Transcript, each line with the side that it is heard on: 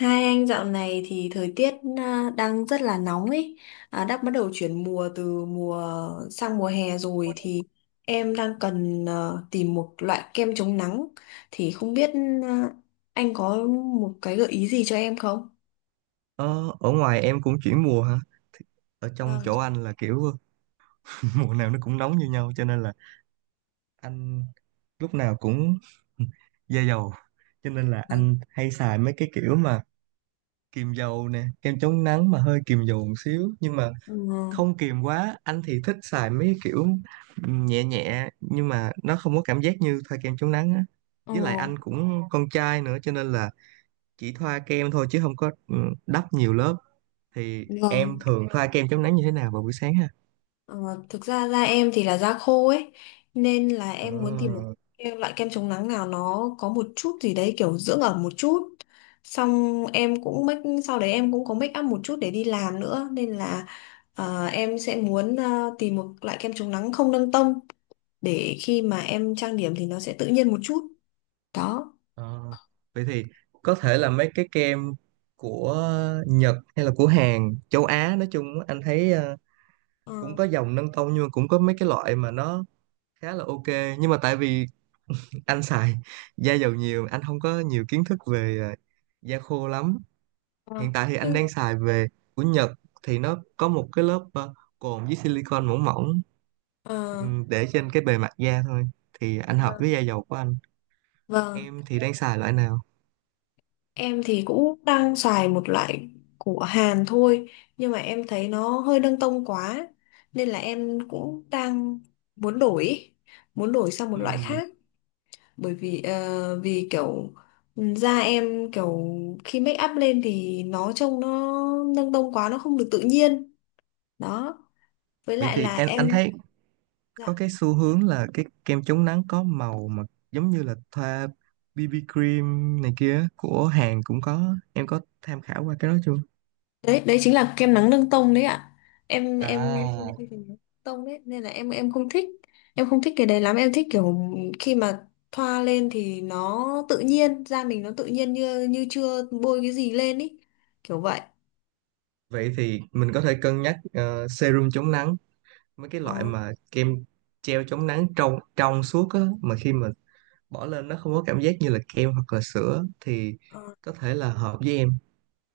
left: Hai anh dạo này thì thời tiết đang rất là nóng ấy, đã bắt đầu chuyển mùa từ mùa sang mùa hè rồi thì em đang cần tìm một loại kem chống nắng thì không biết à, anh có một cái gợi ý gì cho em không?
right: Ờ, ở ngoài em cũng chuyển mùa hả? Ở trong
left: Vâng.
right: chỗ anh là kiểu mùa nào nó cũng nóng như nhau cho nên là anh lúc nào cũng da dầu. Cho nên là anh hay xài mấy cái kiểu mà kiềm dầu nè, kem chống nắng mà hơi kiềm dầu một xíu nhưng mà
left: Ừ.
right: không kiềm quá. Anh thì thích xài mấy cái kiểu nhẹ nhẹ nhưng mà nó không có cảm giác như thoa kem chống nắng á.
left: Ờ.
right: Với lại anh cũng con trai nữa cho nên là chỉ thoa kem thôi chứ không có đắp nhiều lớp. Thì em
left: Vâng.
right: thường thoa kem chống nắng như thế nào vào buổi sáng ha?
left: Ờ, Thực ra da em thì là da khô ấy nên là
right: Ờ,
left: em muốn tìm một cái loại kem chống nắng nào nó có một chút gì đấy kiểu dưỡng ẩm một chút, xong em cũng make sau đấy em cũng có make up một chút để đi làm nữa, nên là em sẽ muốn tìm một loại kem chống nắng không nâng tông để khi mà em trang điểm thì nó sẽ tự nhiên một chút đó.
right: ờ. Vậy thì có thể là mấy cái kem của Nhật hay là của Hàn, châu Á nói chung á, anh thấy cũng
left: Ờ.
right: có dòng nâng tông nhưng mà cũng có mấy cái loại mà nó khá là ok, nhưng mà tại vì anh xài da dầu nhiều, anh không có nhiều kiến thức về da khô lắm.
left: Ờ.
right: Hiện tại thì anh
left: Nhưng
right: đang xài về của Nhật thì nó có một cái lớp cồn với silicon mỏng mỏng,
left: ờ,
right: để trên cái bề mặt da thôi, thì anh hợp với
left: vâng,
right: da dầu của anh.
left: vâng.
right: Em thì đang xài loại nào?
left: Em thì cũng đang xài một loại của Hàn thôi nhưng mà em thấy nó hơi nâng tông quá nên là em cũng đang muốn đổi muốn đổi sang một loại
right: Ừ.
left: khác, bởi vì vì kiểu da em kiểu khi make up lên thì nó trông nó nâng tông quá, nó không được tự nhiên đó, với
right: Vậy
left: lại
right: thì
left: là
right: em, anh
left: em.
right: thấy có
left: Dạ.
right: cái xu hướng là cái kem chống nắng có màu mà giống như là thoa BB cream này kia, của Hàn cũng có. Em có tham khảo qua cái đó chưa?
left: Đấy đấy chính là kem nắng nâng tông đấy ạ. Em
right: À,
left: tông đấy nên là em không thích, em không thích cái đấy lắm, em thích kiểu khi mà thoa lên thì nó tự nhiên, da mình nó tự nhiên như như chưa bôi cái gì lên ý, kiểu vậy.
right: vậy thì mình có thể cân nhắc serum chống nắng, mấy cái
left: Ồ.
right: loại mà kem treo chống nắng trong trong suốt á, mà khi mà bỏ lên nó không có cảm giác như là kem hoặc là sữa thì
left: Ờ.
right: có thể là hợp với em.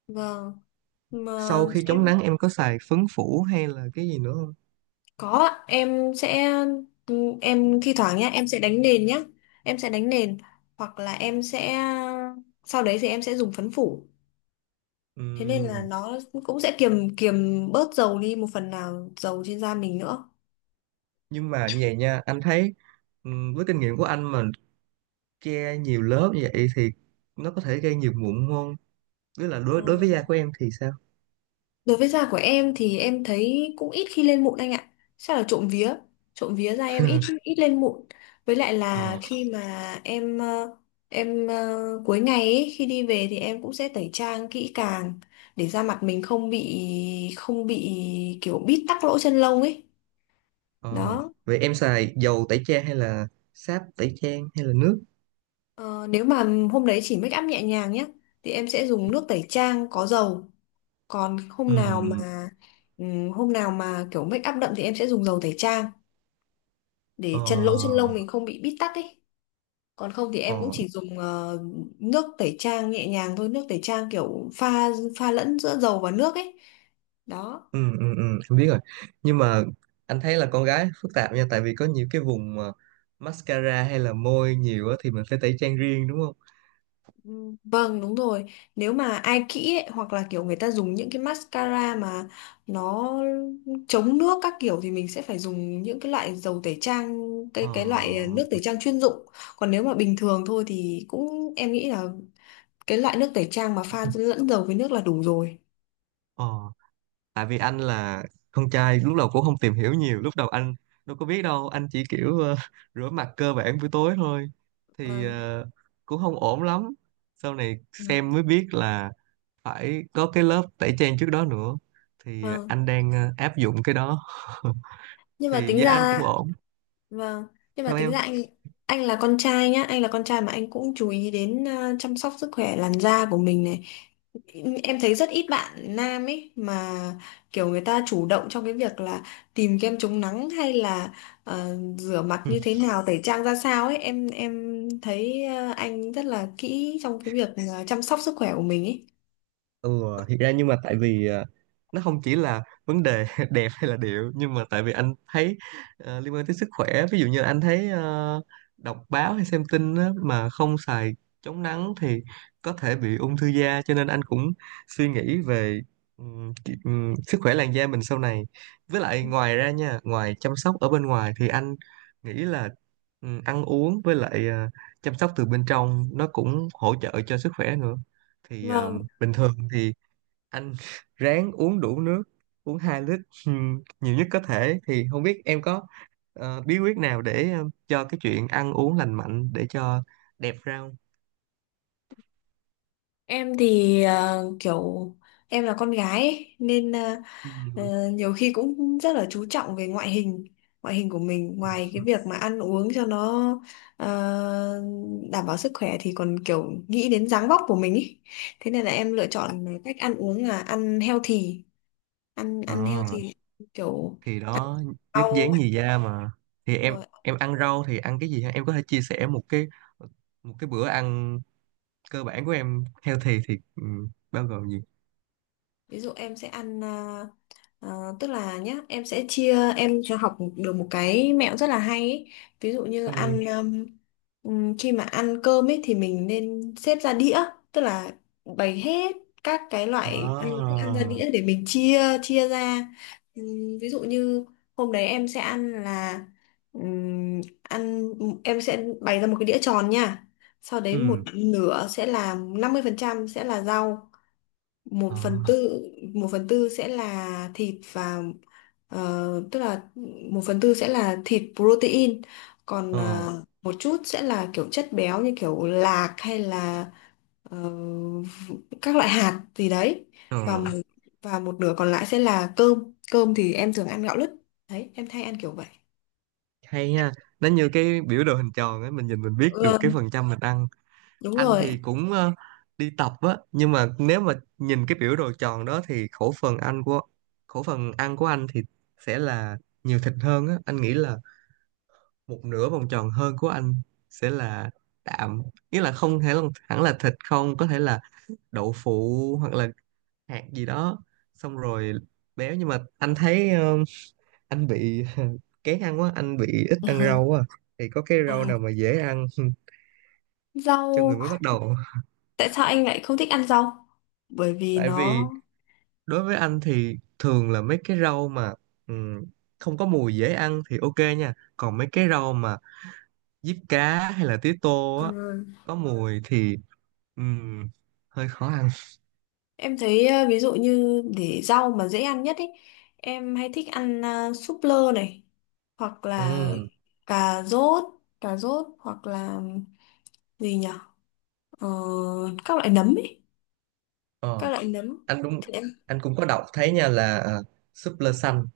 left: Vâng, mà
right: Sau khi
left: em
right: chống nắng em có xài phấn phủ hay là cái gì nữa không?
left: có ạ. Em sẽ, em thi thoảng nhá em sẽ đánh nền nhá, em sẽ đánh nền hoặc là em sẽ sau đấy thì em sẽ dùng phấn phủ, thế nên là
right: Ừm,
left: nó cũng sẽ kiềm kiềm bớt dầu đi, một phần nào dầu trên da mình nữa.
right: nhưng mà như vậy nha, anh thấy với kinh nghiệm của anh mà che nhiều lớp như vậy thì nó có thể gây nhiều mụn không, tức là
left: Ờ,
right: đối đối với da của em thì sao?
left: Đối với da của em thì em thấy cũng ít khi lên mụn anh ạ, chắc là trộm vía, trộm vía da em ít ít lên mụn, với lại là
right: Ờ,
left: khi mà em em cuối ngày ấy, khi đi về thì em cũng sẽ tẩy trang kỹ càng để da mặt mình không bị kiểu bít tắc lỗ chân lông ấy
right: ờ.
left: đó.
right: Vậy em xài dầu tẩy trang hay là sáp tẩy trang hay là nước?
left: Ờ, Nếu mà hôm đấy chỉ make up nhẹ nhàng nhé thì em sẽ dùng nước tẩy trang có dầu, còn
right: Ừm.
left: hôm nào mà kiểu make up đậm thì em sẽ dùng dầu tẩy trang để chân lỗ chân
right: Ờ,
left: lông mình không bị bít tắc ấy, còn không thì em cũng
right: ờ.
left: chỉ dùng nước tẩy trang nhẹ nhàng thôi, nước tẩy trang kiểu pha pha lẫn giữa dầu và nước ấy đó.
right: Ừ, ừ, ừ. Em biết rồi. Nhưng mà anh thấy là con gái phức tạp nha, tại vì có nhiều cái vùng mà mascara hay là môi nhiều á thì mình phải tẩy trang riêng đúng không?
left: Ừ. Vâng, đúng rồi. Nếu mà ai kỹ ấy, hoặc là kiểu người ta dùng những cái mascara mà nó chống nước các kiểu thì mình sẽ phải dùng những cái loại dầu tẩy trang, cái
right: Ờ,
left: cái loại nước tẩy trang chuyên dụng, còn nếu mà bình thường thôi thì cũng em nghĩ là cái loại nước tẩy trang mà pha lẫn dầu với nước là đủ rồi.
right: ờ. Tại vì anh là con trai, lúc đầu cũng không tìm hiểu nhiều, lúc đầu anh đâu có biết đâu, anh chỉ kiểu rửa mặt cơ bản buổi tối thôi, thì
left: Vâng.
right: cũng không ổn lắm. Sau này xem mới biết là phải có cái lớp tẩy trang trước đó nữa, thì
left: Vâng.
right: anh đang áp dụng cái đó.
left: Nhưng mà
right: Thì
left: tính
right: da anh cũng
left: ra,
right: ổn.
left: vâng, nhưng mà
right: Sao
left: tính ra
right: em?
left: anh là con trai nhá, anh là con trai mà anh cũng chú ý đến chăm sóc sức khỏe làn da của mình này. Em thấy rất ít bạn nam ấy mà kiểu người ta chủ động trong cái việc là tìm kem chống nắng hay là rửa mặt như thế nào, tẩy trang ra sao ấy, em thấy anh rất là kỹ trong cái việc chăm sóc sức khỏe của mình ấy.
right: Ừ, thiệt ra nhưng mà tại vì nó không chỉ là vấn đề đẹp hay là điệu, nhưng mà tại vì anh thấy liên quan tới sức khỏe. Ví dụ như anh thấy đọc báo hay xem tin á, mà không xài chống nắng thì có thể bị ung thư da, cho nên anh cũng suy nghĩ về sức khỏe làn da mình sau này. Với lại ngoài ra nha, ngoài chăm sóc ở bên ngoài thì anh nghĩ là ăn uống với lại chăm sóc từ bên trong nó cũng hỗ trợ cho sức khỏe nữa, thì
left: Vâng,
right: bình thường thì anh ráng uống đủ nước, uống 2 lít, nhiều nhất có thể. Thì không biết em có bí quyết nào để cho cái chuyện ăn uống lành mạnh để cho đẹp ra không?
left: em thì kiểu em là con gái ấy, nên
right: Ừm.
left: Nhiều khi cũng rất là chú trọng về ngoại hình, ngoại hình của mình, ngoài cái việc mà ăn uống cho nó ờ, đảm bảo sức khỏe thì còn kiểu nghĩ đến dáng vóc của mình ý. Thế nên là em lựa chọn cách ăn uống là ăn healthy, ăn
right: Ờ,
left: ăn healthy kiểu
right: thì đó, nhất
left: rau,
right: dán nhì da mà. Thì
left: đúng
right: em
left: rồi.
right: em ăn rau thì ăn cái gì ha? Em có thể chia sẻ một cái bữa ăn cơ bản của em healthy thì bao gồm gì?
left: Ví dụ em sẽ ăn tức là nhá em sẽ em cho học được một cái mẹo rất là hay ấy. Ví dụ như
right: Ừm.
left: ăn khi mà ăn cơm ấy thì mình nên xếp ra đĩa, tức là bày hết các cái loại ăn thức
right: À.
left: ăn ra đĩa để mình chia chia ra. Ví dụ như hôm đấy em sẽ ăn là ừm, ăn em sẽ bày ra một cái đĩa tròn nha, sau đấy một
right: Ừm.
left: nửa sẽ là 50% sẽ là rau, một
right: Ờ.
left: phần tư 1/4 sẽ là thịt và tức là 1/4 sẽ là thịt protein, còn
right: Ờ.
left: một chút sẽ là kiểu chất béo như kiểu lạc hay là ờ, các loại hạt gì đấy,
right: Ờ.
left: và một- và một nửa còn lại sẽ là cơm, cơm thì em thường ăn gạo lứt, đấy em thay ăn kiểu vậy.
right: Hay nha, nó như cái biểu đồ hình tròn ấy, mình nhìn mình biết được cái
left: Ừ,
right: phần trăm mình ăn.
left: đúng
right: Anh
left: rồi.
right: thì cũng đi tập á, nhưng mà nếu mà nhìn cái biểu đồ tròn đó thì khẩu phần ăn của anh thì sẽ là nhiều thịt hơn á. Anh nghĩ là một nửa vòng tròn hơn của anh sẽ là đạm, nghĩa là không thể là, hẳn là thịt không, có thể là đậu phụ hoặc là hạt gì đó, xong rồi béo. Nhưng mà anh thấy anh bị kén ăn quá, anh bị ít ăn rau quá à. Thì có cái rau
left: À,
right: nào mà dễ ăn cho người
left: rau,
right: mới bắt đầu không?
left: tại sao anh lại không thích ăn rau? Bởi vì
right: Tại
left: nó
right: vì đối với anh thì thường là mấy cái rau mà ừm, không có mùi dễ ăn thì ok nha, còn mấy cái rau mà diếp cá hay là tía tô á
left: ừ,
right: có mùi thì ừm, hơi khó ăn.
left: em thấy ví dụ như để rau mà dễ ăn nhất ấy, em hay thích ăn súp lơ này, hoặc là
right: Ừm.
left: cà rốt, hoặc là gì nhở. Ờ, các loại nấm ấy, các
right: Ờ,
left: loại nấm
right: anh đúng.
left: thì em,
right: Anh cũng có đọc thấy nha là súp lơ xanh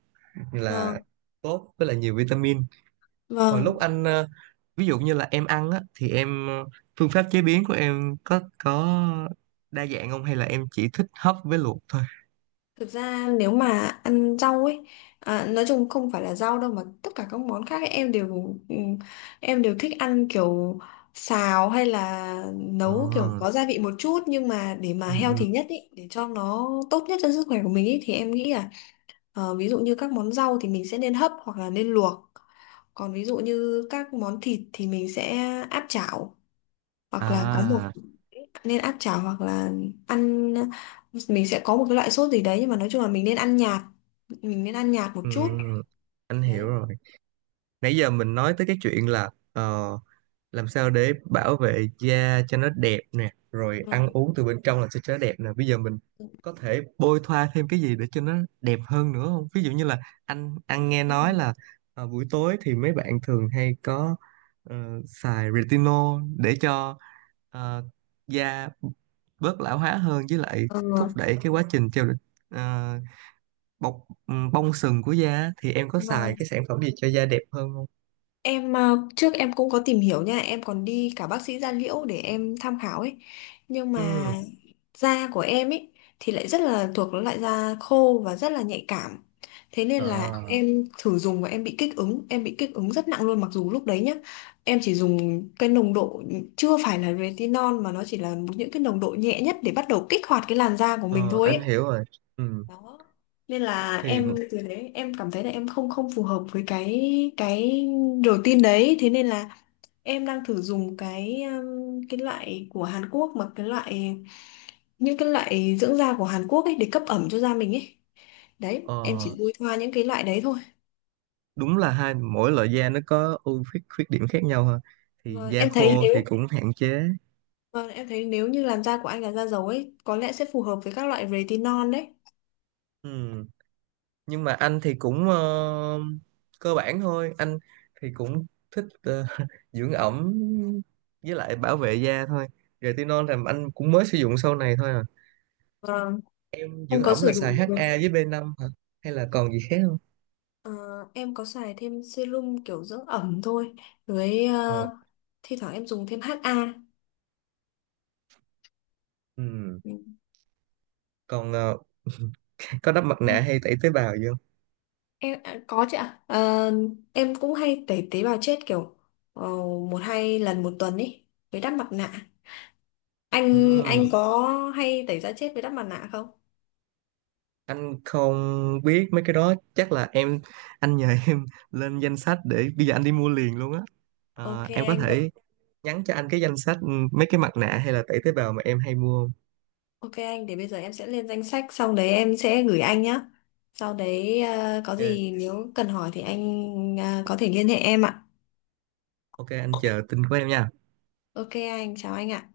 right: là
left: vâng,
right: tốt, với là nhiều vitamin. Hồi lúc
left: vâng.
right: anh ví dụ như là em ăn á thì em phương pháp chế biến của em có đa dạng không, hay là em chỉ thích hấp với luộc thôi?
left: Thực ra nếu mà ăn rau ấy, nói chung không phải là rau đâu mà tất cả các món khác ấy, em đều thích ăn kiểu xào hay là
right: Ờ,
left: nấu kiểu có gia vị một chút, nhưng mà để mà
right: ừ, ừ.
left: healthy nhất ý, để cho nó tốt nhất cho sức khỏe của mình ý, thì em nghĩ là ví dụ như các món rau thì mình sẽ nên hấp hoặc là nên luộc, còn ví dụ như các món thịt thì mình sẽ áp chảo hoặc là có một
right: À,
left: nên áp chảo hoặc là ăn mình sẽ có một cái loại sốt gì đấy, nhưng mà nói chung là mình nên ăn nhạt, một
right: ừ,
left: chút
right: ừ. Anh hiểu
left: đấy.
right: rồi. Nãy giờ mình nói tới cái chuyện là làm sao để bảo vệ da cho nó đẹp nè, rồi ăn
left: Vâng.
right: uống từ bên trong là sẽ cho nó đẹp nè. Bây giờ mình có thể bôi thoa thêm cái gì để cho nó đẹp hơn nữa không? Ví dụ như là anh nghe nói là buổi tối thì mấy bạn thường hay có ờ, xài retinol để cho ờ, da bớt lão hóa hơn, với lại
left: Ừ.
right: thúc đẩy cái quá trình trao đổi, ờ, bọc bong sừng của da á. Thì em có xài
left: Vâng.
right: cái sản phẩm gì cho da đẹp hơn không?
left: Em trước em cũng có tìm hiểu nha, em còn đi cả bác sĩ da liễu để em tham khảo ấy. Nhưng mà
right: Ừ.
left: da của em ấy thì lại rất là thuộc loại da khô và rất là nhạy cảm. Thế nên là
right: À.
left: em thử dùng và em bị kích ứng, em bị kích ứng rất nặng luôn, mặc dù lúc đấy nhá, em chỉ dùng cái nồng độ chưa phải là retinol mà nó chỉ là những cái nồng độ nhẹ nhất để bắt đầu kích hoạt cái làn da của mình
right: Ờ,
left: thôi
right: anh
left: ấy
right: hiểu rồi. Ừ.
left: đó. Nên là
right: Thì
left: em từ đấy em cảm thấy là em không không phù hợp với cái routine đấy, thế nên là em đang thử dùng cái loại của Hàn Quốc, mà cái loại những cái loại dưỡng da của Hàn Quốc ấy để cấp ẩm cho da mình ấy, đấy
right: ờ,
left: em chỉ bôi thoa những cái loại đấy thôi.
right: đúng là hai mỗi loại da nó có ưu khuyết khuyết điểm khác nhau ha. Thì
left: vâng,
right: da
left: em thấy
right: khô
left: nếu
right: thì cũng hạn chế.
left: vâng, em thấy nếu như làn da của anh là da dầu ấy có lẽ sẽ phù hợp với các loại retinol đấy.
right: Ừ. Nhưng mà anh thì cũng cơ bản thôi. Anh thì cũng thích dưỡng ẩm với lại bảo vệ da thôi. Retinol là anh cũng mới sử dụng sau này thôi à.
left: Vâng, anh
right: Dưỡng
left: có
right: ẩm
left: sử
right: là xài
left: dụng.
right: HA với B5 hả? Hay là còn gì khác không?
left: Ờ, em có xài thêm serum kiểu dưỡng ẩm thôi, với
right: Ờ.
left: thi thoảng em dùng thêm HA.
right: Ừ. Còn có đắp mặt
left: Ừ.
right: nạ hay tẩy tế bào gì không?
left: Em có chứ ạ. Ờ, em cũng hay tẩy tế bào chết kiểu ờ, một hai lần một tuần ý, với đắp mặt nạ. Anh
right: Ừ.
left: có hay tẩy da chết với đắp mặt nạ không?
right: Anh không biết mấy cái đó, chắc là em. Anh nhờ em lên danh sách để bây giờ anh đi mua liền luôn á.
left: OK
right: Ờ, em có
left: anh vậy.
right: thể nhắn cho anh cái danh sách, mấy cái mặt nạ hay là tẩy tế bào mà em hay mua không?
left: OK anh để bây giờ em sẽ lên danh sách xong đấy em sẽ gửi anh nhá, sau đấy có
right: Ok,
left: gì nếu cần hỏi thì anh có thể liên hệ em ạ.
right: ok. Anh chờ tin của em nha.
left: OK anh chào anh ạ.